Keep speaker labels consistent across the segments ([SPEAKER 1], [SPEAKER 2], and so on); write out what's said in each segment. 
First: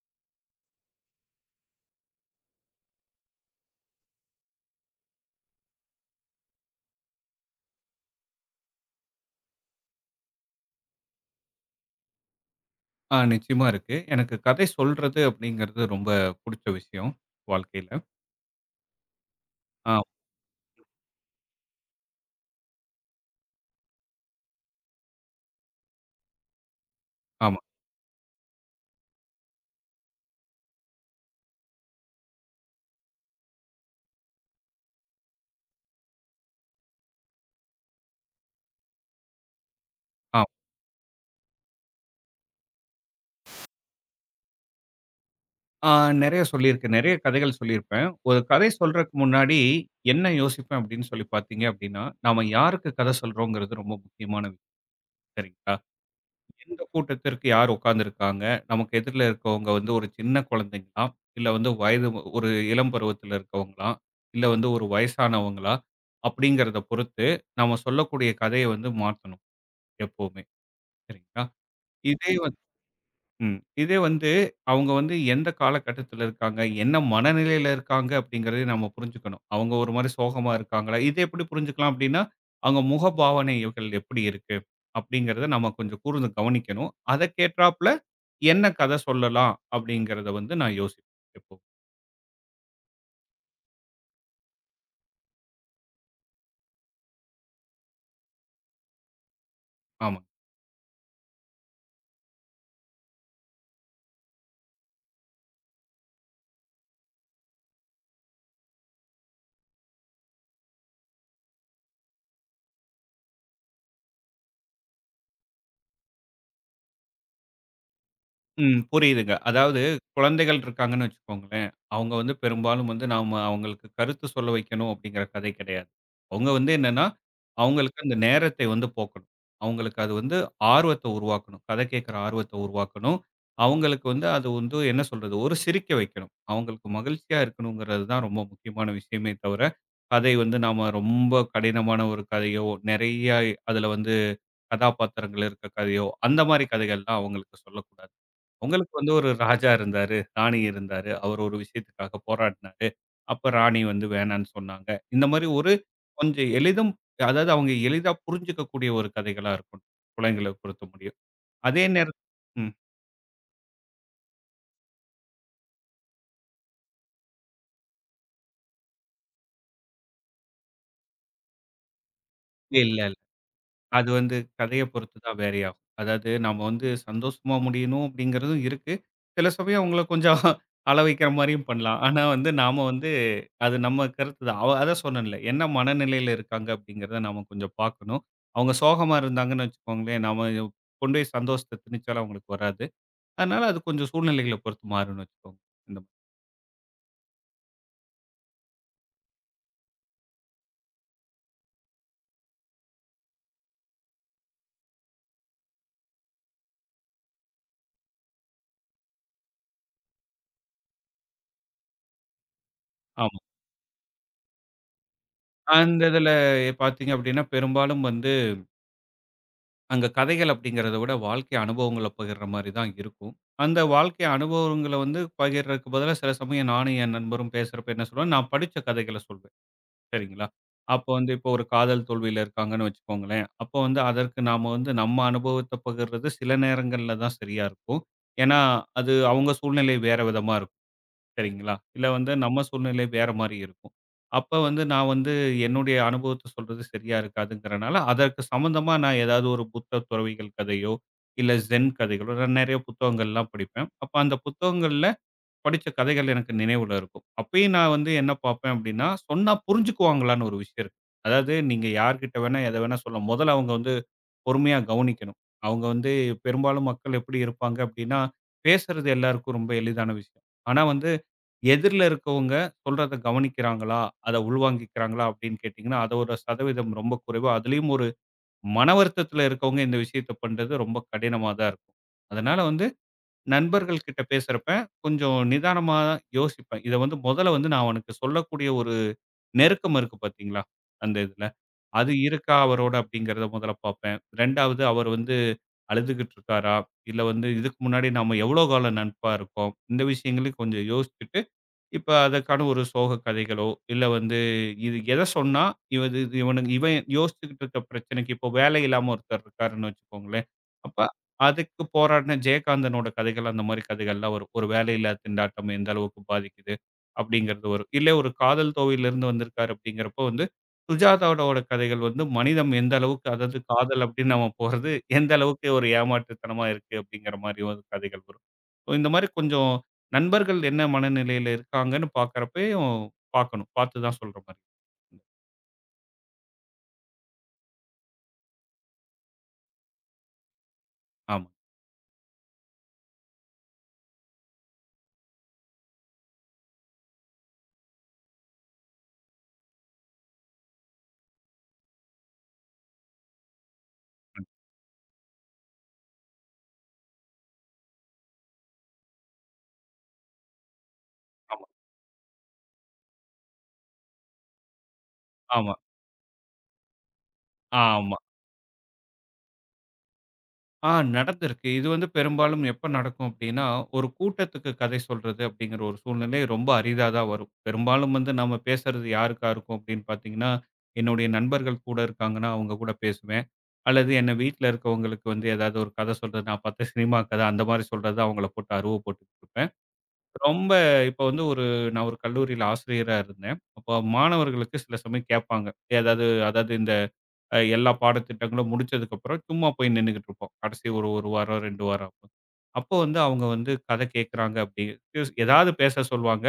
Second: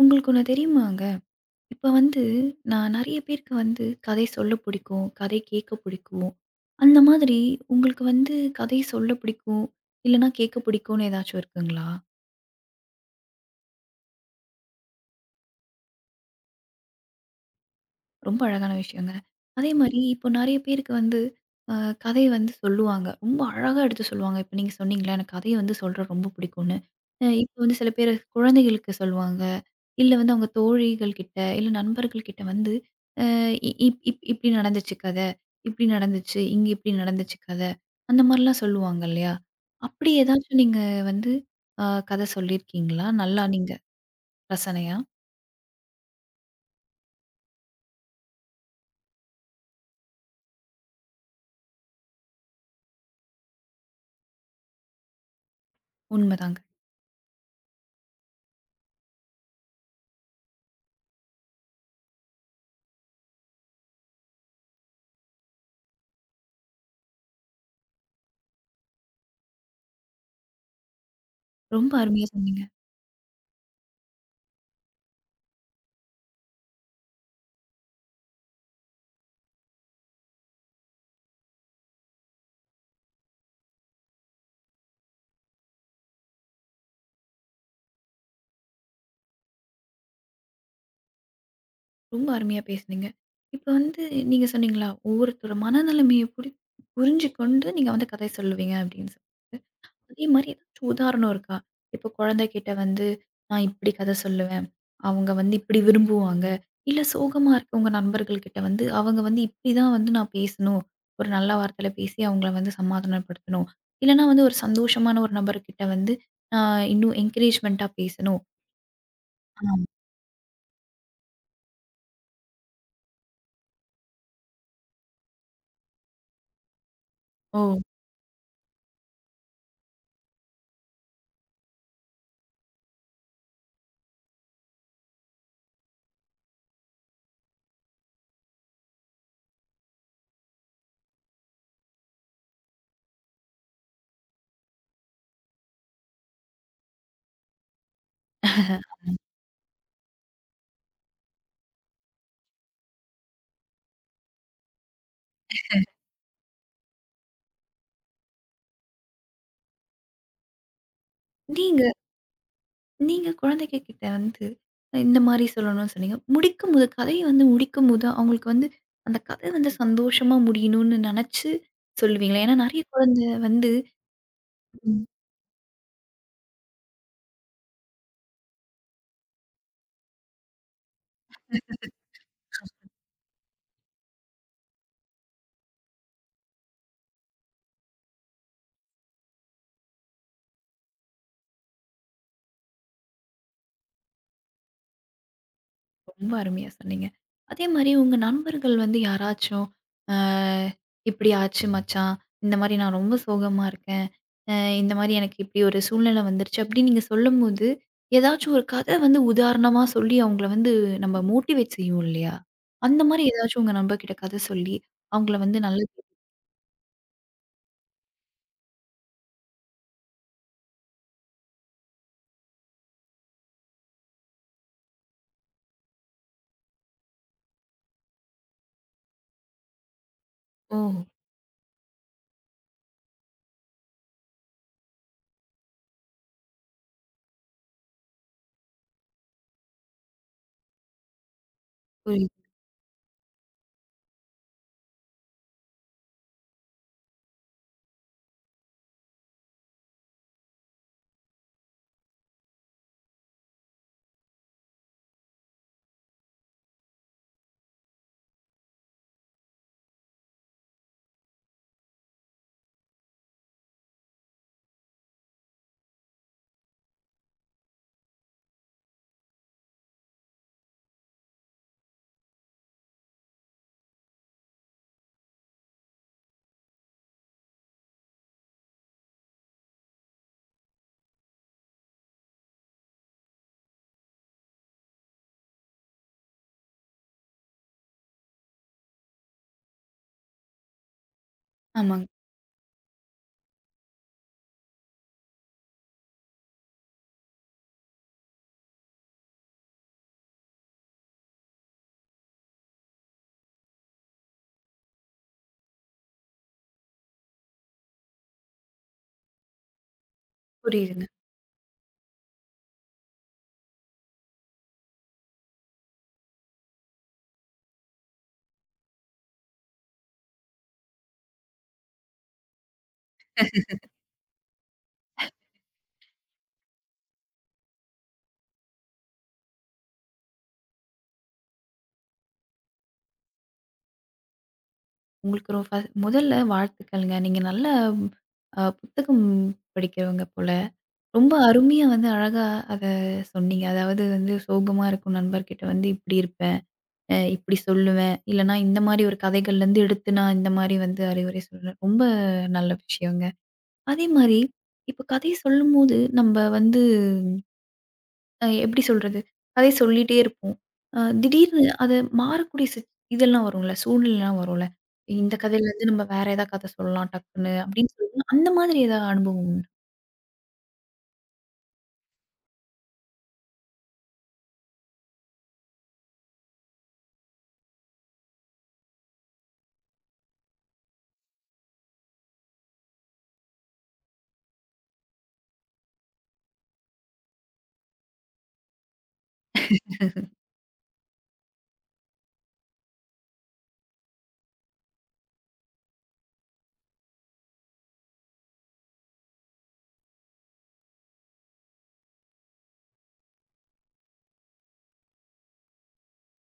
[SPEAKER 1] உங்களுக்கு ஒண்ணு தெரியுமாங்க? இப்ப வந்து நான் நெறைய பேருக்கு வந்து கதை சொல்ல பிடிக்கும், கதை கேட்க பிடிக்கும். அந்த மாதிரி உங்களுக்கு வந்து கதை சொல்ல பிடிக்கும், இல்லன்னா கேட்க பிடிக்கும்னு ஏதாச்சும் இருக்குங்களா?
[SPEAKER 2] ஆ, நிச்சயமா இருக்கு. எனக்கு கதை சொல்றது அப்படிங்கிறது ரொம்ப புடிச்ச விஷயம் வாழ்க்கையில.
[SPEAKER 1] ரொம்ப அழகான விஷயங்க. அதே
[SPEAKER 2] ஆ
[SPEAKER 1] மாரி இப்போ நெறைய பேருக்கு வந்து அ கதை வந்து சொல்லுவாங்க. ரொம்ப அழகா எடுத்து சொல்லுவாங்க. இப்ப நீங்க சொன்னீங்கல்ல, எனக்கு கதை வந்து சொல்றது ரொம்ப பிடிக்கும்னு. இப்போ
[SPEAKER 2] ஆமா.
[SPEAKER 1] வந்து சில பேர் குழந்தைகளுக்கு சொல்லுவாங்க. இல்ல வந்து அவங்க தோழிகள் கிட்ட, இல்ல நண்பர்கள் கிட்ட வந்து, அ இ இப் இப் இப்டி நடந்துச்சு கத. இப்டி நடந்துச்சு. இங்க இப்டி நடந்துச்சு கத. அந்த மாரிலாம் சொல்லுவாங்க இல்லையா? அப்படி
[SPEAKER 2] ஆ
[SPEAKER 1] ஏதாச்சும் நீங்க வந்து அ கத சொல்லியிருக்கீங்களா? நல்லா நீங்க ரசனையா?
[SPEAKER 2] ஆ நெறைய சொல்லியிருக்கேன். நெறைய கதைகள் சொல்லியிருப்பேன். ஒரு கதை சொல்றதுக்கு முன்னாடி என்ன யோசிப்பேன் அப்படின்னு சொல்லி பார்த்தீங்க அப்படின்னா, நாம யாருக்கு கதை சொல்றோங்கிறது ரொம்ப முக்கியமான விஷயம். சரிங்களா?
[SPEAKER 1] உண்மதாங்க.
[SPEAKER 2] எந்த கூட்டத்திற்கு யார் உட்கார்ந்திருக்காங்க? நமக்கு எதிர்ல இருக்கவங்க வந்து ஒரு சின்ன குழந்தைங்களா? இல்ல வந்து வயது ஒரு இளம் பருவத்தில இருக்கவங்களா? இல்ல வந்து ஒரு வயசானவங்களா? அப்படிங்கிறத பொறுத்து நம்ம சொல்லக்கூடிய கதைய வந்து மாத்தணும் எப்பவுமே. சரிங்களா?
[SPEAKER 1] ரொம்ப அருமையா
[SPEAKER 2] இதே வந்து
[SPEAKER 1] சொன்னீங்க.
[SPEAKER 2] ம். இதே வந்து அவங்க வந்து எந்த காலகட்டத்தில இருக்காங்க? என்ன மனநிலையில இருக்காங்க? அப்படிங்கிறதையும் நம்ம புரிஞ்சுக்கணும். அவங்க ஒரு மாரி சோகமா இருக்காங்களா? இத எப்படி புரிஞ்சுக்கலாம் அப்படின்னா, அவங்க முகபாவனைகள் எப்படி இருக்கு? அப்படிங்கிறத நம்ம கொஞ்சம் கூர்ந்து கவனிக்கணும். அதற்கேற்றாப்ல என்ன கதை சொல்லலாம்? அப்படிங்கிறத வந்து நான் யோசிப்பேன் எப்பவும்.
[SPEAKER 1] ரொம்ப அருமையா பேசுனீங்க. இப்ப வந்து நீங்க சொன்னீங்களா, ஒவ்வொருத்தரோட மனநிலைமைய புரிஞ்சு கொண்டு நீங்க வந்து கதை சொல்லுவீங்க அப்படின்னு.
[SPEAKER 2] ஆமா.
[SPEAKER 1] அதே மாரி ஏதாச்சும் உதாரணம் இருக்கா? இப்ப குழந்தைகிட்ட வந்து, நான் இப்படி கதை சொல்லுவேன். அவங்க வந்து இப்படி விரும்புவாங்க. இல்ல சோகமா இருக்கவங்க நண்பர்கள் கிட்ட வந்து, அவங்க வந்து இப்படிதான் வந்து நான் பேசணும். ஒரு நல்ல வார்த்தையில பேசி அவங்கள வந்து சமாதானப்படுத்தணும். இல்லன்னா வந்து ஒரு சந்தோஷமான ஒரு நபர்கிட்ட வந்து, நான் இன்னும் என்கரேஜ்மென்ட்டா பேசணும்.
[SPEAKER 2] ம். புரியுதுங்க. அதாவது
[SPEAKER 1] ஆமா.
[SPEAKER 2] குழந்தைகள் இருக்காங்கன்னு வச்சுக்கோங்களேன். அவங்க வந்து பெரும்பாலும் வந்து நாம அவங்களுக்கு கருத்து சொல்ல வைக்கணும் அப்படிங்கிற கதை கிடையாது. அவங்க வந்து என்னன்னா,
[SPEAKER 1] ஓ!
[SPEAKER 2] அவங்களுக்கு அந்த நேரத்தை வந்து போக்கணும். அவங்களுக்கு அது வந்து ஆர்வத்த உருவாக்கணும். கதை கேட்கிற ஆர்வத்த உருவாக்கணும். அவங்களுக்கு வந்து அது வந்து என்ன சொல்றது? ஒரு சிரிக்க வைக்கணும். அவங்களுக்கு மகிழ்ச்சியா இருக்கணுங்கிறது தான் ரொம்ப முக்கியமான விஷயமே தவிர, கதை வந்து நாம ரொம்ப கடினமான ஒரு கதையோ, நெறைய அதுல வந்து கதாபாத்திரங்கள் இருக்க கதையோ, அந்த மாரி கதைகள்லாம் அவங்களுக்கு சொல்லக்கூடாது. உங்களுக்கு வந்து ஒரு ராஜா இருந்தாரு, ராணி இருந்தாரு. அவரு ஒரு விஷயத்துக்காக போராடுனாரு. அப்ப ராணி வந்து வேணான்னு சொன்னாங்க. இந்த மாரி ஒரு கொஞ்சம் எளிதும் அதாவது அவங்க எளிதா புரிஞ்சுக்கக்கூடிய ஒரு கதைகளா இருக்கும். குழந்தைகள பொறுத்த முடியும்.
[SPEAKER 1] நீங்க
[SPEAKER 2] அதே நேரம் ம்.
[SPEAKER 1] நீங்க குழந்தைங்க கிட்ட வந்து இந்த மாரி சொல்லணும்னு சொன்னீங்க. முடிக்கும்போது கதைய வந்து முடிக்கும்போது, அவங்களுக்கு வந்து அந்த கதை வந்து சந்தோஷமா முடியணும்னு நெனச்சு சொல்லுவீங்களா? ஏன்னா நெறைய
[SPEAKER 2] இல்ல, இல்ல.
[SPEAKER 1] குழந்தை வந்து.
[SPEAKER 2] அது வந்து கதைய
[SPEAKER 1] ம்.
[SPEAKER 2] பொறுத்து தான் வேரி ஆகும். அதாவது நாம வந்து சந்தோஷமா முடியணும் அப்படிங்கிறதும் இருக்கு. சில சமயம் அவங்கள கொஞ்சம் அழ வைக்கிற மாரியும் பண்ணலாம். ஆனா வந்து நாம வந்து அது நம்ம கருத்து தான். அவ அதான் சொன்னேன்ல, என்ன மனநிலையில இருக்காங்க அப்படிங்கிறத நாம கொஞ்சம் பார்க்கணும். அவங்க சோகமா இருந்தாங்கன்னு வச்சுக்கோங்களேன், நாம கொண்டு போய் சந்தோஷத்த திணிச்சாலும் அவங்களுக்கு வராது. அதனால அது கொஞ்சம் சூழ்நிலைகள பொறுத்து மாறும்னு வச்சுக்கோங்க. இந்த மாதிரி.
[SPEAKER 1] ரொம்ப அருமையா சொன்னீங்க. அதே மாரி உங்க நண்பர்கள் வந்து யாராச்சும், அ "இப்படி ஆச்சு மச்சான். இந்த மாரி நான் ரொம்ப சோகமா இருக்கேன். அ இந்த மாரி எனக்கு இப்படி ஒரு சூழ்நிலை வந்துருச்சு." அப்படின்னு நீங்க சொல்லும்போது, ஏதாச்சும் ஒரு கதை வந்து உதாரணமா சொல்லி அவங்கள வந்து நம்ம மோட்டிவேட் செய்வோம் இல்லையா? அந்த மாரி
[SPEAKER 2] ஆமா.
[SPEAKER 1] ஏதாச்சும் உங்க நண்பர்கிட்ட கதை சொல்லி, அவங்கள வந்து நல்ல.
[SPEAKER 2] அந்த இதில பார்த்தீங்க அப்படின்னா, பெரும்பாலும் வந்து அங்க கதைகள் அப்படிங்கிறத விட வாழ்க்கை அனுபவங்கள பகிர்ற மாரி தான் இருக்கும். அந்த வாழ்க்கை அனுபவங்கள வந்து பகிர்றதுக்கு பதிலா சில சமயம் நானும் என் நண்பரும் பேசுறப்ப என்ன சொல்லுவோம், நான் படிச்ச கதைகள சொல்வேன். சரிங்களா?
[SPEAKER 1] ஓ!
[SPEAKER 2] அப்போ வந்து இப்போ ஒரு காதல் தோல்வியில இருக்காங்கன்னு வச்சுக்கோங்களேன். அப்போ வந்து அதற்கு நாம வந்து நம்ம அனுபவத்த பகிர்றது சில நேரங்கள்ல தான் சரியா இருக்கும். ஏன்னா, அது அவங்க சூழ்நிலை வேற விதமா இருக்கும். சரிங்களா? இல்ல வந்து
[SPEAKER 1] புரியுது.
[SPEAKER 2] நம்ம சூழ்நிலை வேற மாரி இருக்கும். அப்ப வந்து நான் வந்து என்னுடைய அனுபவத்த சொல்றது சரியா இருக்காதுங்கிறனால, அதற்கு சம்மந்தமா நான் ஏதாவது ஒரு புத்த துறவிகள் கதையோ, இல்ல ஜென் கதைகளோ நான் நெறைய புத்தகங்கள்லாம் படிப்பேன். அப்ப அந்த புத்தகங்கள்ல படிச்ச கதைகள் எனக்கு நினைவுல இருக்கும். அப்பயும் நான் வந்து என்ன பார்ப்பேன் அப்படின்னா, சொன்னா புரிஞ்சுக்குவாங்களான்னு ஒரு விஷயம் இருக்கு. அதாவது நீங்க யார்கிட்ட வேணா, எத வேணா சொல்லலாம். முதல்ல அவங்க வந்து பொறுமையா கவனிக்கணும். அவங்க வந்து பெரும்பாலும் மக்கள் எப்படி இருப்பாங்க அப்படின்னா, பேசுறது எல்லாருக்கும் ரொம்ப எளிதான விஷயம். ஆனா வந்து எதிர்ல இருக்கவங்க சொல்றத கவனிக்கிறாங்களா? அத உள்வாங்கிக்கிறாங்களா? அப்படின்னு கேட்டீங்கன்னா, அதோட சதவீதம் ரொம்ப குறைவு. அதிலயும் ஒரு மன வருத்தத்துல இருக்கவங்க இந்த விஷயத்த பண்றது ரொம்ப கடினமா தான் இருக்கும். அதனால வந்து நண்பர்கள் கிட்ட பேசுறப்ப, கொஞ்சம் நிதானமா யோசிப்பேன். இத வந்து முதல்ல வந்து நான் அவனுக்கு சொல்லக்கூடிய ஒரு நெருக்கம் இருக்கு பார்த்தீங்களா? அந்த இதுல.
[SPEAKER 1] ஆமாங்க.
[SPEAKER 2] அது இருக்கா அவரோட அப்படிங்கிறத முதல்ல பார்ப்பேன். 2வது அவர் வந்து அழுதுகிட்டு இருக்காரா? இல்ல வந்து இதுக்கு முன்னாடி நாம எவ்வளோ காலம் நட்பா இருக்கோம்? இந்த விஷயங்களையும் கொஞ்சம் யோசிச்சுட்டு இப்ப அதற்கான ஒரு சோக கதைகளோ, இல்ல வந்து இது எத சொன்னா, இது இது இவனுக்கு இவன் யோசிச்சுக்கிட்டு இருக்க பிரச்சனைக்கு இப்போ வேலை இல்லாம ஒருத்தர் இருக்காருன்னு வச்சுக்கோங்களேன். அப்ப
[SPEAKER 1] புரியுதுங்க.
[SPEAKER 2] அதுக்கு போராடின ஜெயகாந்தனோட கதைகள் அந்த மாரி கதைகள்லாம் வரும். ஒரு வேலையில்லா திண்டாட்டம் எந்த அளவுக்கு பாதிக்குது அப்படிங்கிறது வரும். இல்ல ஒரு காதல் தோல்வியிலிருந்து வந்திருக்காரு அப்படிங்கிறப்போ வந்து, சுஜாதாவோட கதைகள் வந்து மனிதம் எந்த அளவுக்கு அதாவது காதல் அப்படின்னு நம்ம போறது, எந்த அளவுக்கு ஒரு ஏமாற்றுத்தனமா இருக்கு அப்படிங்கிற மாரி ஒரு கதைகள் வரும். So இந்த மாரி கொஞ்சம் நண்பர்கள் என்ன மனநிலையில இருக்காங்கன்னு பார்க்கறப்பயும் பார்க்கணும். பார்த்து தான் சொல்ற மாரி இருக்கும்.
[SPEAKER 1] உங்களுக்கு ஒரு ஃப முதல்ல வாழ்த்துக்கள்ங்க. நீங்க நல்ல புத்தகம் படிக்கிறவங்க போல. ரொம்ப
[SPEAKER 2] ஆமா,
[SPEAKER 1] அருமையா வந்து அழகா அத சொன்னீங்க. அதாவது வந்து சோகமா இருக்கும் நண்பர்கிட்ட வந்து இப்டி இருப்பேன். இப்டி சொல்லுவேன். இல்லன்னா இந்த மாரி ஒரு கதைகள்லருந்து எடுத்து நான் இந்த மாரி வந்து அறிவுரை சொல்லுவேன். ரொம்ப நல்ல விஷயங்க. அதே மாரி இப்ப கதை சொல்லும்போது நம்ப வந்து எப்டி சொல்றது? கதை சொல்லிட்டே இருப்போம். திடீர்னு
[SPEAKER 2] ஆமா,
[SPEAKER 1] அது மாறக்கூடிய இதெல்லாம் வரும்ல, சூழ்நிலைலாம் வரும்ல. இந்த
[SPEAKER 2] ஆமா,
[SPEAKER 1] கதையிலருந்து நம்ம வேற ஏதா கதை சொல்லலாம் டக்குன்னு அப்டின்னு
[SPEAKER 2] ஆமா.
[SPEAKER 1] சொல்லி அந்த மாதிரி ஏதாவது அனுபவம் உண்டா?
[SPEAKER 2] ஆ நடந்திருக்கு. இது வந்து பெரும்பாலும் எப்ப நடக்கும் அப்டின்னா, ஒரு கூட்டத்துக்கு கதை சொல்றது அப்டிங்கிற ஒரு சூழ்நிலை ரொம்ப அரிதா தான் வரும். பெரும்பாலும் வந்து நம்ம பேசுறது யாருக்கா இருக்கும் அப்டின்னு பார்த்தீங்கன்னா, என்னுடைய நண்பர்கள் கூட இருக்காங்கன்னா, அவங்க கூட பேசுவேன். அல்லது என்ன வீட்ல இருக்கவங்களுக்கு வந்து ஏதாவது ஒரு கதை சொல்றது, நான் பார்த்த சினிமா கதை அந்த மாரி சொல்றது அவங்கள போட்டு அருவ போட்டுட்டு இருப்பாங்க. ரொம்ப இப்ப வந்து ஒரு நான் ஒரு கல்லூரியில ஆசிரியரா இருந்தேன். அப்போ மாணவர்களுக்கு சில சமயம் கேட்பாங்க. ஏதாவது அதாவது இந்த எல்லா பாடத்திட்டங்களும் முடிச்சதுக்கப்புறம் சும்மா போய் நின்னுகிட்டு இருப்போம். கடைசி ஒரு 1 வாரம், 2 வாரம் அப்ப. அப்போ வந்து அவங்க வந்து கதை கேட்குறாங்க அப்படி ஏதாவது பேச சொல்லுவாங்க.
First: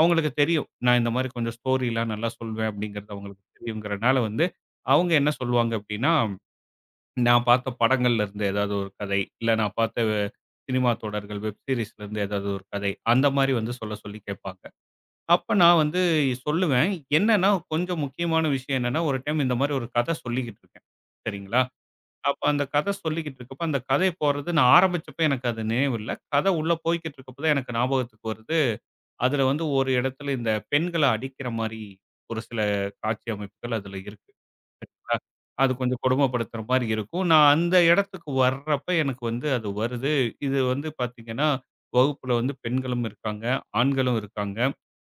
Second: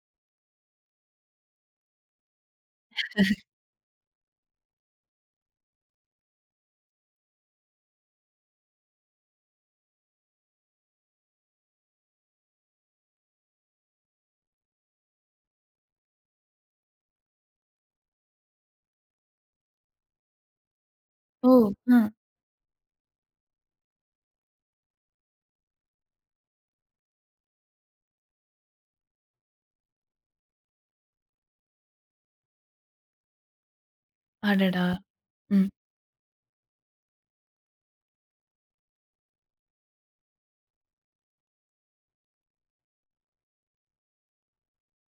[SPEAKER 2] அவங்களுக்கு தெரியும். நான் இந்த மாதிரி கொஞ்சம் ஸ்டோரிலாம் நல்லா சொல்வேன் அப்படிங்கிறது அவங்களுக்கு தெரியுங்கிறனால வந்து அவங்க என்ன சொல்லுவாங்க அப்படின்னா நான் பார்த்த படங்கள்ல இருந்து ஏதாவது ஒரு கதை, இல்ல நான் பார்த்த சினிமா தொடர்கள், வெப் சீரிஸ்ல இருந்து ஏதாவது ஒரு கதை, அந்த மாரி வந்து சொல்ல சொல்லி கேட்பாங்க. அப்ப நான் வந்து சொல்லுவேன். என்னன்னா, கொஞ்சம் முக்கியமான விஷயம் என்னன்னா, ஒரு டைம் இந்த மாரி ஒரு கதை சொல்லிக்கிட்டு இருக்கேன்.
[SPEAKER 1] ஓ!
[SPEAKER 2] சரிங்களா?
[SPEAKER 1] அ.
[SPEAKER 2] அப்ப அந்த கதை சொல்லிக்கிட்டு இருக்கப்ப, அந்த கதை போறது நான் ஆரம்பிச்சப்ப எனக்கு அது நினைவில்ல. கதை உள்ள போய்க்கிட்டு இருக்கப்ப தான் எனக்கு ஞாபகத்துக்கு வருது. அதுல வந்து ஒரு இடத்துல இந்த பெண்கள அடிக்கிற மாரி ஒரு சில காட்சி அமைப்புகள் அதுல இருக்கு.
[SPEAKER 1] அடடா! ம்.
[SPEAKER 2] அது கொஞ்சம் கொடுமைப்படுத்துற மாரி இருக்கும். நான் அந்த இடத்துக்கு வர்றப்ப எனக்கு வந்து அது வருது. இது வந்து பார்த்தீங்கன்னா, வகுப்புல வந்து பெண்களும் இருக்காங்க, ஆண்களும் இருக்காங்க.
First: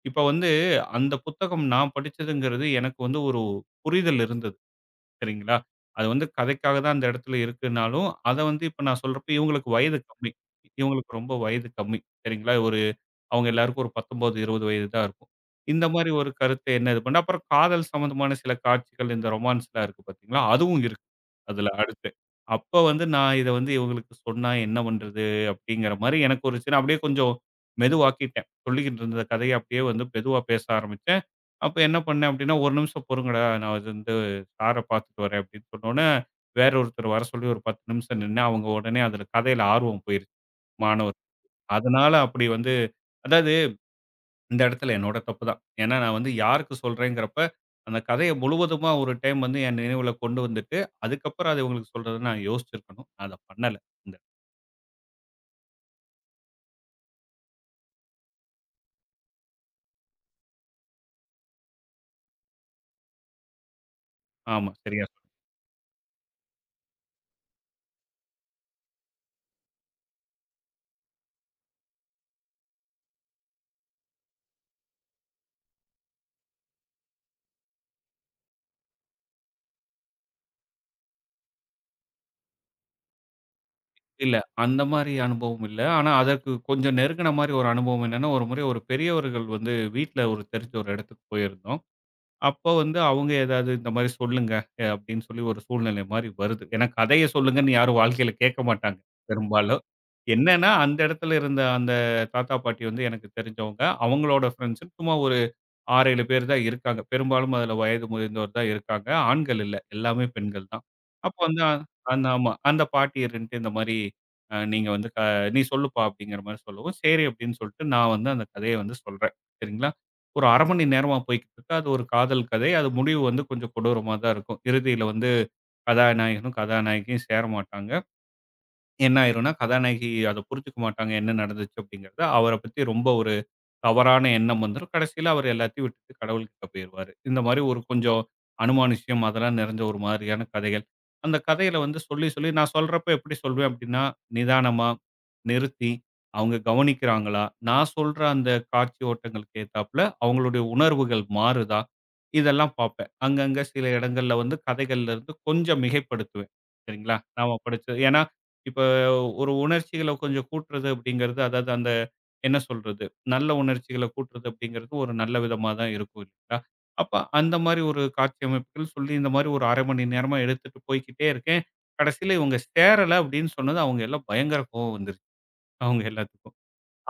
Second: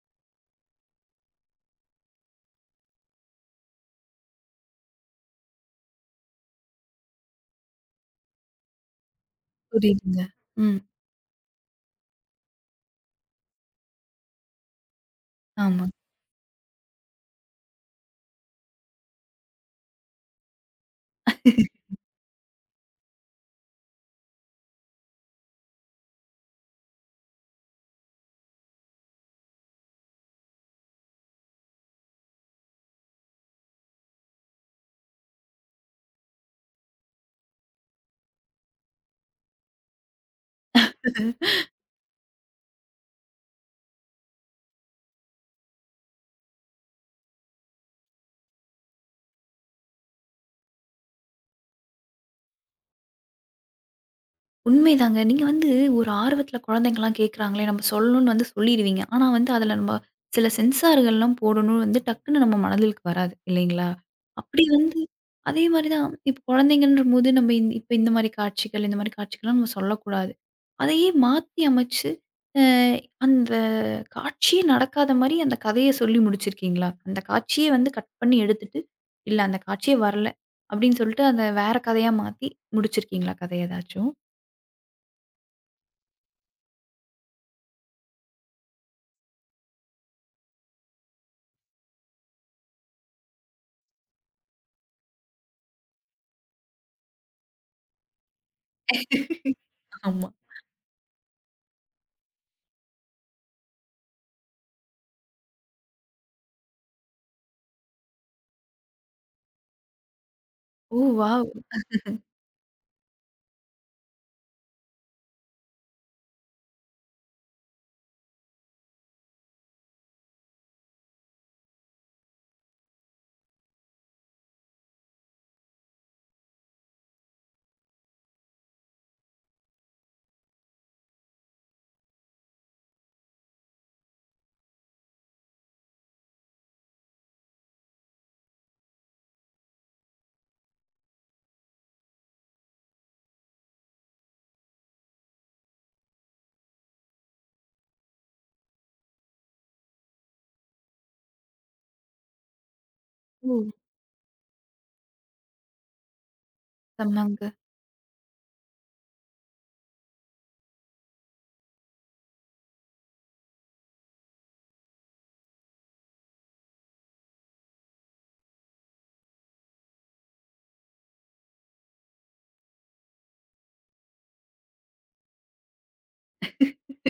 [SPEAKER 2] இப்ப வந்து அந்த புத்தகம் நான் படிச்சதுங்கிறது எனக்கு வந்து ஒரு புரிதல் இருந்தது. சரிங்களா? அது வந்து கதைக்காக தான் அந்த இடத்துல இருக்குன்னாலும், அத வந்து இப்ப நான் சொல்றப்ப இவங்களுக்கு வயது
[SPEAKER 1] புரியுதுங்க.
[SPEAKER 2] கம்மி.
[SPEAKER 1] ம்.
[SPEAKER 2] இவங்களுக்கு ரொம்ப வயது கம்மி. சரிங்களா? ஒரு அவங்க எல்லாருக்கும் ஒரு 19, 20 வயது தான் இருக்கும். இந்த
[SPEAKER 1] ஆமா.
[SPEAKER 2] மாரி ஒரு கருத்து என்ன இது பண்ண அப்புறம் காதல் சம்மந்தமான சில காட்சிகள் இந்த ரொமான்ஸ்லாம் இருக்கு பார்த்தீங்களா, அதுவும் இருக்கு. அதுல அடுத்து. அப்ப வந்து நான் இத வந்து இவங்களுக்கு சொன்னா என்ன பண்றது? அப்படிங்கிற மாரி எனக்கு ஒரு சின்ன அப்படியே கொஞ்சம் மெதுவாக்கிட்டேன். சொல்லிக்கிட்டு இருந்த கதைய அப்படியே வந்து மெதுவா பேச ஆரம்பிச்சேன். அப்ப என்ன பண்ணேன் அப்படின்னா, "1 நிமிஷம் பொறுங்கடா, நான் இது வந்து சார பார்த்துட்டு வரேன்" அப்படின்னு சொன்னோனே, வேற ஒருத்தர் வர சொல்லி ஒரு 10 நிமிஷம் நின்னு அவங்க உடனே அதுல கதையில ஆர்வம் போயிருச்சு மாணவர். அதனால அப்படி வந்து அதாவது இந்த இடத்துல என்னோட தப்பு தான். ஏன்னா நான் வந்து யாருக்கு சொல்றேங்கிறப்ப, அந்த கதைய முழுவதுமா ஒரு டைம் வந்து என் நினைவுல கொண்டு வந்துட்டு, அதுக்கப்புறம் அத இவங்களுக்கு சொல்றத நான் யோசிச்சிருக்கணும். நான் அத பண்ணல. இந்த
[SPEAKER 1] உண்மைதாங்க. நீங்க வந்து ஒரு ஆர்வத்தில குழந்தைங்கலாம் கேட்குறாங்களே, நம்ம சொல்லணும்னு வந்து சொல்லிருவீங்க. ஆனா வந்து அதில நம்ம சில சென்சார்கள்லாம் போடணும் வந்து டக்குன்னு நம்ம மனதிலுக்கு வராது இல்லைங்களா? அப்படி
[SPEAKER 2] ஆமா,
[SPEAKER 1] வந்து
[SPEAKER 2] சரியா
[SPEAKER 1] அதே மாரி தான் இப்போ குழந்தைங்கன்றபோது நம்ம இந்த மாரி காட்சிகள், இந்த மாரி காட்சிகள்லாம் நம்ம சொல்லக்கூடாது. அதையே மாத்தி அமைச்சு அ அந்த காட்சியே நடக்காத மாரி அந்த கதைய சொல்லி முடிச்சிருக்கீங்களா? அந்த காட்சியே வந்து கட் பண்ணி எடுத்துட்டு, இல்ல அந்த காட்சியே வரல அப்படின்னு சொல்லிட்டு, அத வேற கதையா மாத்தி முடிச்சிருக்கீங்களா கதை ஏதாச்சும்?
[SPEAKER 2] இல்ல. அந்த மாரி அனுபவம் இல்ல. ஆனா அதற்கு கொஞ்சம் நெருங்குன மாரி ஒரு அனுபவம் என்னன்னா, ஒரு முறை ஒரு பெரியவர்கள் வந்து வீட்ல ஒரு தெரிஞ்ச ஒரு இடத்துக்கு போயிருந்தோம். அப்போ வந்து அவங்க ஏதாவது இந்த மாரி சொல்லுங்க, அப்படின்னு சொல்லி ஒரு சூழ்நிலை மாரி வருது. ஏன்னா கதைய சொல்லுங்கன்னு யாரும் வாழ்க்கையில கேட்க மாட்டாங்க, பெரும்பாலும்.
[SPEAKER 1] ஆமா.
[SPEAKER 2] என்னன்னா, அந்த இடத்துல இருந்த அந்த தாத்தா, பாட்டி வந்து எனக்கு தெரிஞ்சவங்க. அவங்களோட ஃப்ரெண்ட்ஸ் சும்மா ஒரு 6, 7 பேர் தான் இருக்காங்க. பெரும்பாலும் அதுல வயது முதிர்ந்தோர் தான் இருக்காங்க. ஆண்கள் இல்ல. எல்லாமே பெண்கள் தான்.
[SPEAKER 1] ஓ!
[SPEAKER 2] அப்போ
[SPEAKER 1] வாவ்!
[SPEAKER 2] வந்து அந்த ஆமா. அந்த பாட்டி இருந்துட்டு இந்த மாரி நீங்க வந்து "நீ சொல்லுப்பா" அப்படிங்கிற மாரி சொல்லவும், "சரி" அப்படின்னு சொல்லிட்டு நான் வந்து அந்த கதைய வந்து சொல்றேன். சரிங்களா. ஒரு 1/2 மணி நேரமா போய்க்கிட்டு இருக்கு. அது ஒரு காதல் கதை. அது முடிவு வந்து கொஞ்சம் கொடூரமா தான் இருக்கும். இறுதியில வந்து கதாநாயகனும், கதாநாயகியும் சேர மாட்டாங்க. என்ன ஆயிரும்னா, கதாநாயகி அத புரிஞ்சுக்க மாட்டாங்க என்ன நடந்துச்சு அப்படிங்கிறத. அவர பத்தி ரொம்ப ஒரு தவறான எண்ணம் வந்துரும். கடைசியில அவர் எல்லாத்தையும் விட்டுட்டு கடவுள்கிட்ட போயிருவாரு. இந்த மாரி ஒரு கொஞ்சம் அனுமானுஷ்யம் அதெல்லாம் நிறைஞ்ச ஒரு மாதிரியான கதைகள். அந்த கதையில வந்து சொல்லி, சொல்லி நான் சொல்றப்ப எப்படி சொல்வேன் அப்படின்னா, நிதானமா நிறுத்தி, அவங்க கவனிக்கிறாங்களா? நான் சொல்ற அந்த காட்சி ஓட்டங்களுக்கு ஏத்தாப்புல அவங்களுடைய உணர்வுகள் மாறுதா? இதெல்லாம் பார்ப்பேன்.
[SPEAKER 1] ஓ!
[SPEAKER 2] அங்கங்க சில இடங்கள்ல வந்து கதைகள்ல இருந்து கொஞ்சம் மிகைப்படுத்துவேன். சரிங்களா?
[SPEAKER 1] செம்மங்க.
[SPEAKER 2] நாம படிச்சது ஏன்னா, இப்ப ஒரு உணர்ச்சிகள கொஞ்சம் கூட்டுறது அப்படிங்கிறது, அதாவது அந்த என்ன சொல்றது? நல்ல உணர்ச்சிகள கூட்டுறது அப்படிங்கிறது ஒரு நல்ல விதமா தான் இருக்கும் இல்லைங்களா? அப்ப அந்த மாரி ஒரு காட்சி அமைப்புகள் சொல்லி இந்த மாரி ஒரு 1/2 மணி நேரமா எடுத்துட்டு போய்க்கிட்டே இருக்கேன். கடைசியில இவங்க சேரல அப்படின்னு சொன்னது அவங்க எல்லாம் பயங்கர கோவம் வந்துருச்சு. அவங்க எல்லாத்துக்கும்.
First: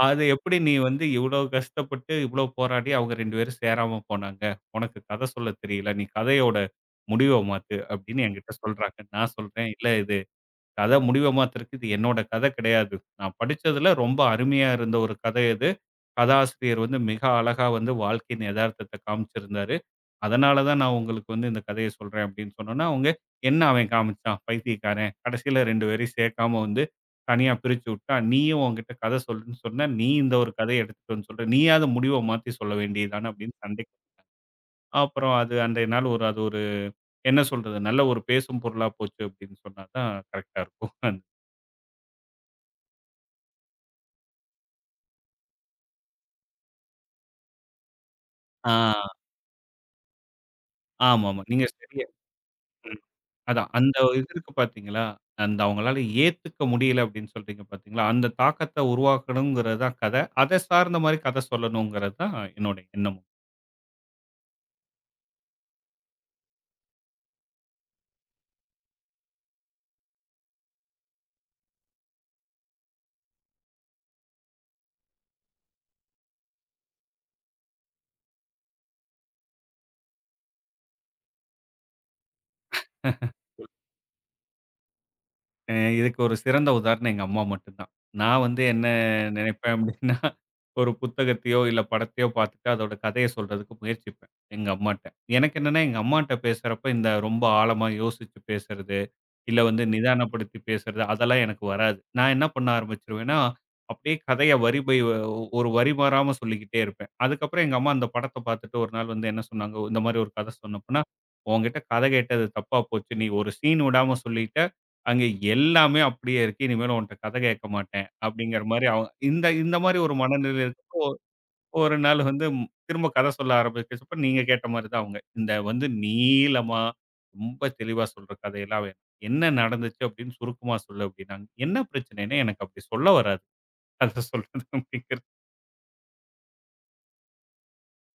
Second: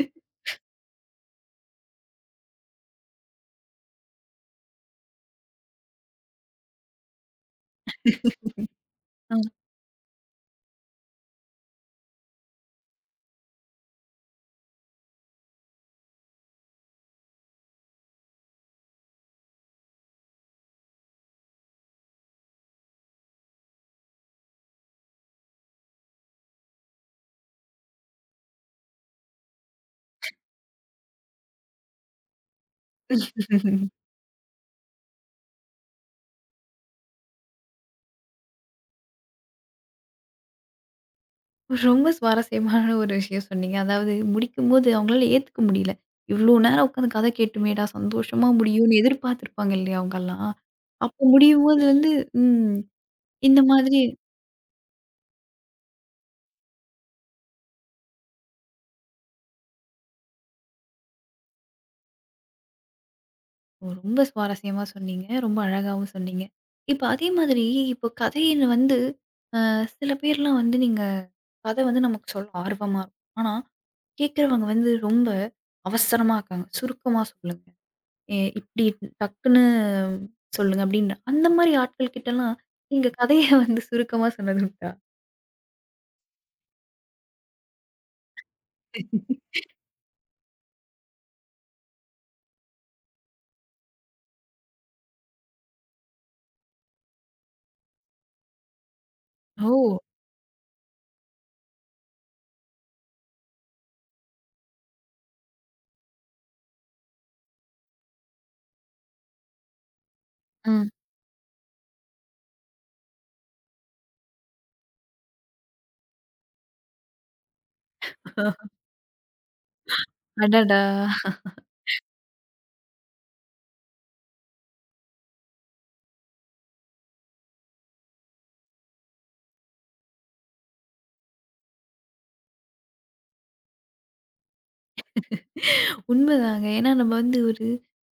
[SPEAKER 2] அது எப்படி நீ வந்து இவ்ளோ கஷ்டப்பட்டு, இவ்ளோ போராடி அவங்க 2 பேரும் சேராம போனாங்க. உனக்கு கதை சொல்ல தெரியல. நீ கதையோட முடிவ மாத்து அப்படின்னு என்கிட்ட சொல்றாங்க. நான்
[SPEAKER 1] ஆ.
[SPEAKER 2] சொல்றேன், இல்ல இது கதை முடிவ மாத்துறதுக்கு இது என்னோட கதை கிடையாது. நான் படிச்சதுல ரொம்ப அருமையா இருந்த ஒரு கதை இது. கதாசிரியர் வந்து மிக அழகா வந்து வாழ்க்கையின் எதார்த்தத்த காமிச்சிருந்தாரு. அதனால தான் நான் உங்களுக்கு வந்து இந்த கதைய சொல்றேன் அப்டின்னு சொன்னோனே, அவங்க "என்ன அவன் காமிச்சான் பைத்தியக்காரன். கடைசில 2 பேரையும் சேர்க்காம வந்து தனியா பிரிச்சு விட்டான். நீயும் உன்கிட்ட கத சொல்லுன்னு சொன்ன. நீ இந்த ஒரு கதைய எடுத்துட்டு வந்து சொல்ற. நீயாவது முடிவ மாத்தி சொல்ல வேண்டியது தானே" அப்டின்னு சண்டைக்கு அப்புறம் அது அன்றைய நாள் ஒரு அது ஒரு என்ன சொல்றது? நல்ல ஒரு பேசும் பொருளா போச்சு அப்டின்னு சொன்னா தான் கரெக்ட்டா இருக்கும்.
[SPEAKER 1] ரொம்ப சுவாரஸ்யமான ஒரு விஷயம் சொன்னீங்க. அதாவது முடிக்கும்போது அவங்களால ஏத்துக்க முடியல. இவ்ளோ நேரம் உட்காந்து கதை கேட்டுமேடா, சந்தோஷமா
[SPEAKER 2] ஆ.
[SPEAKER 1] முடியும்னு எதிர்பார்த்துருப்பாங்க இல்லையா அவங்கலாம். அப்போ
[SPEAKER 2] ஆமாமா. நீங்க
[SPEAKER 1] முடியும்போது
[SPEAKER 2] சரியா
[SPEAKER 1] வந்து. ம்.
[SPEAKER 2] ம்.
[SPEAKER 1] இந்த
[SPEAKER 2] அதான். அந்த
[SPEAKER 1] மாதிரி.
[SPEAKER 2] இது இருக்கு பார்த்தீங்களா? அந்த அவங்களால ஏத்துக்க முடியல அப்படின்னு சொல்றீங்க பார்த்தீங்களா? அந்த தாக்கத்த உருவாக்கணுங்கிறது தான் கதை. அத சார்ந்த மாரி கதை சொல்லணுங்கிறது தான் என்னோட எண்ணமும்.
[SPEAKER 1] ரொம்ப சுவாரஸ்யமா சொன்னீங்க. ரொம்ப அழகாவும் சொன்னீங்க. இப்ப அதே மாதிரி இப்போ கதையில வந்து அ சில பேர்லாம் வந்து நீங்க கதை வந்து நமக்கு சொல்ல ஆர்வமா இருக்கும். ஆனா கேட்கிறவங்க வந்து ரொம்ப அவசரமா இருக்காங்க. சுருக்கமா சொல்லுங்க. இப்டி டக்குன்னு சொல்லுங்க அப்டின்னு. அந்த மாரி ஆட்கள் கிட்டலாம் நீங்க கதைய வந்து சுருக்கமா சொன்னது உண்டா?
[SPEAKER 2] அ இதுக்கு ஒரு சிறந்த உதாரணம் எங்க அம்மா மட்டும் தான். நான் வந்து என்ன நினைப்பேன் அப்படின்னா, ஒரு புத்தகத்தையோ, இல்ல படத்தையோ பார்த்துட்டு அதோட கதைய சொல்றதுக்கு முயற்சிப்பேன், எங்க அம்மாட்ட. எனக்கு என்னன்னா, எங்க அம்மாட்ட பேசுறப்ப இந்த ரொம்ப ஆழமா யோசிச்சு பேசுறது. இல்ல வந்து
[SPEAKER 1] ஓ!
[SPEAKER 2] நிதானப்படுத்தி பேசுறது, அதெல்லாம் எனக்கு வராது. நான் என்ன பண்ண ஆரம்பிச்சுருவேன்னா, அப்படியே கதைய வரி பை வ ஒரு வரி மாறாம சொல்லிக்கிட்டே இருப்பேன். அதுக்கப்புறம் எங்க அம்மா அந்த படத்த பார்த்துட்டு ஒரு நாள் வந்து என்ன சொன்னாங்க, இந்த மாரி ஒரு கதை
[SPEAKER 1] ம்.
[SPEAKER 2] சொன்னப்பன்னா, "உன்கிட்ட கதை கேட்டது தப்பா போச்சு. நீ ஒரு சீன் விடாம சொல்லிட்ட. அங்க எல்லாமே அப்படியே இருக்கு. இனிமேல் உன்ட்ட கதை கேட்க மாட்டேன்." அப்படிங்கிற மாரி அவ இந்த இந்த மாரி ஒரு மனநிலை
[SPEAKER 1] அடடா!
[SPEAKER 2] ஒரு நாள் வந்து திரும்ப கதை சொல்ல ஆரம்பிக்கிறச்சப்ப நீங்க கேட்ட மாரி தான் அவங்க. இந்த வந்து நீளமா, ரொம்ப தெளிவா சொல்ற கதையெல்லாம் வேணாம். என்ன நடந்துச்சு அப்படின்னு சுருக்கமா சொல்லு அப்படின்னாங்க. என்ன பிரச்சனைன்னா எனக்கு அப்படி சொல்ல வராது. அத சொல்றது அப்படிங்கிறது.
[SPEAKER 1] உண்மதாங்க. ஏன்னா நம்ம வந்து ஒரு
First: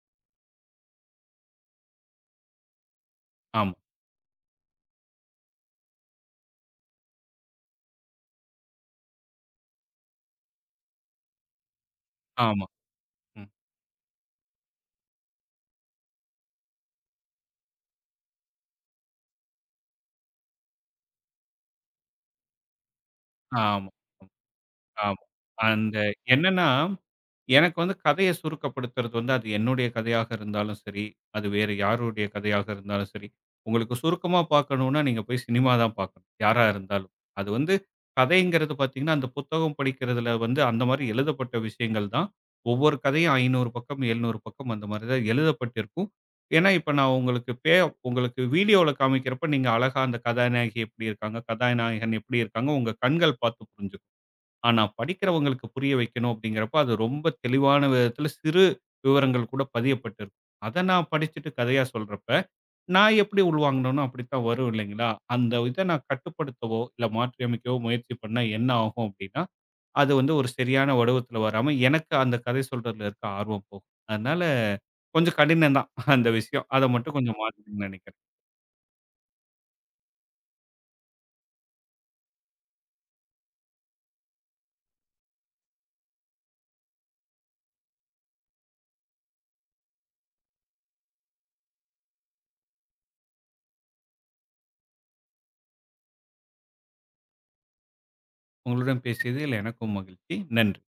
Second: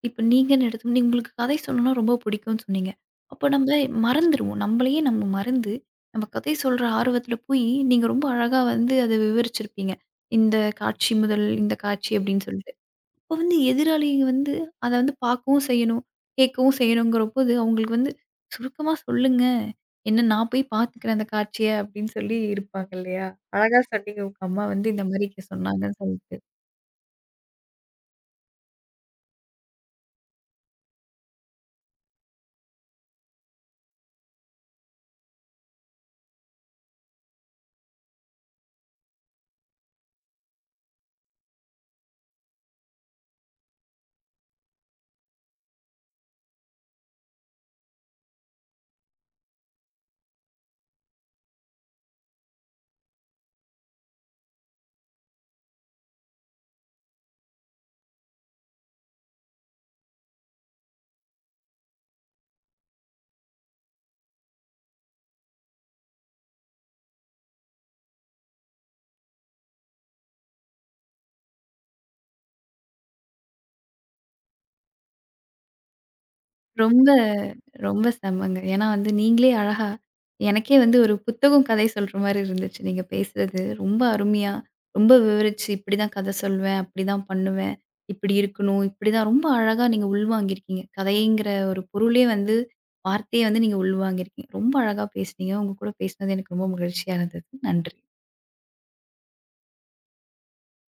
[SPEAKER 1] இப்ப நீங்கன்னு எடுத்தோம்னா, உங்களுக்கு கதை சொல்லணும்னா ரொம்ப புடிக்கும்னு சொன்னீங்க. அப்ப
[SPEAKER 2] ஆமா,
[SPEAKER 1] நம்ம மறந்துருவோம். நம்மளயே நம்ம மறந்து, நம்ம கதை சொல்ற ஆர்வத்துல போய், நீங்க ரொம்ப அழகா வந்து அத விவரிச்சிருப்பீங்க. இந்த காட்சி முதல் இந்த காட்சி அப்டின்னு
[SPEAKER 2] ஆமா.
[SPEAKER 1] சொல்லிட்டு. அப்ப
[SPEAKER 2] ம்.
[SPEAKER 1] வந்து எதிராளிங்க வந்து அத வந்து பார்க்கவும் செய்யணும், கேட்கவும் செய்யணுங்கிறபோது, அவங்களுக்கு வந்து சுருக்கமா சொல்லுங்க. என்ன நான் போய் பார்த்துக்கிறேன் அந்த காட்சிய அப்படின்னு சொல்லி இருப்பாங்க இல்லையா? அழகா
[SPEAKER 2] ஆமா,
[SPEAKER 1] சொன்னீங்க உங்க அம்மா வந்து இந்த
[SPEAKER 2] ஆமா.
[SPEAKER 1] மாரி
[SPEAKER 2] அந்த
[SPEAKER 1] சொன்னாங்கன்னு சொல்லிட்டு.
[SPEAKER 2] என்னன்னா எனக்கு வந்து கதைய சுருக்கப்படுத்துறது வந்து, அது என்னுடைய கதையாக இருந்தாலும் சரி, அது வேறு யாருடைய கதையாக இருந்தாலும் சரி. உங்களுக்கு சுருக்கமா பார்க்கணும்னா, நீங்க போய் சினிமா தான் பார்க்கணும், யாரா இருந்தாலும். அது வந்து கதைங்கிறது பார்த்தீங்கன்னா, அந்த புத்தகம் படிக்கிறதுல வந்து அந்த மாரி எழுதப்பட்ட விஷயங்கள் தான். ஒவ்வொரு கதையும் 500 பக்கம், 700 பக்கம் அந்த மாரி தான் எழுதப்பட்டிருக்கும். ஏன்னா, இப்ப நான் உங்களுக்கு உங்களுக்கு வீடியோல காமிக்கிறப்ப, நீங்க அழகா அந்த கதாநாயகி எப்படி இருக்காங்க, கதாநாயகன் எப்படி இருக்காங்க, உங்க கண்கள் பார்த்து புரிஞ்சுக்கும். ஆனா, படிக்கிறவங்களுக்கு புரிய வைக்கணும் அப்படிங்கிறப்ப, அது ரொம்ப தெளிவான விதத்துல சிறு விவரங்கள் கூட பதியப்பட்டிருக்கும். அத நான் படிச்சுட்டு கதையா சொல்றப்ப, நான் எப்படி உள்வாங்குனேனோ அப்படித்தான் வரும் இல்லைங்களா? அந்த இத நான் கட்டுப்படுத்தவோ, இல்ல மாற்றியமைக்கவோ முயற்சி பண்ணா என்ன ஆகும் அப்படின்னா, அது வந்து ஒரு சரியான வடிவத்துல வராம, எனக்கு அந்த கதை சொல்றதுல இருக்க ஆர்வம் போகும். அதனால கொஞ்சம் கடினம் தான் அந்த விஷயம். அத
[SPEAKER 1] ரொம்ப,
[SPEAKER 2] மட்டும் கொஞ்சம் மாத்திக்கணும்னு
[SPEAKER 1] ரொம்ப
[SPEAKER 2] நெனைக்கிறேன்.
[SPEAKER 1] செம்மங்க. ஏன்னா வந்து நீங்களே அழகா எனக்கே வந்து ஒரு புத்தகம் கதை சொல்ற மாரி இருந்துச்சு நீங்க பேசுறது. ரொம்ப அருமையா, ரொம்ப விவரிச்சு இப்படிதான் கதை சொல்வேன், அப்படிதான் பண்ணுவேன், இப்படி இருக்கணும், இப்படிதான் ரொம்ப அழகா நீங்க உள்வாங்கியிருக்கீங்க. கதைங்கிற ஒரு பொருளே வந்து வார்த்தைய வந்து நீங்க உள்வாங்கியிருக்கீங்க. ரொம்ப அழகா பேசுனீங்க. உங்க கூட பேசினது எனக்கு ரொம்ப மகிழ்ச்சியா இருந்தது. நன்றி.
[SPEAKER 2] உங்களுடன் பேசியதில் எனக்கும் மகிழ்ச்சி. நன்றி.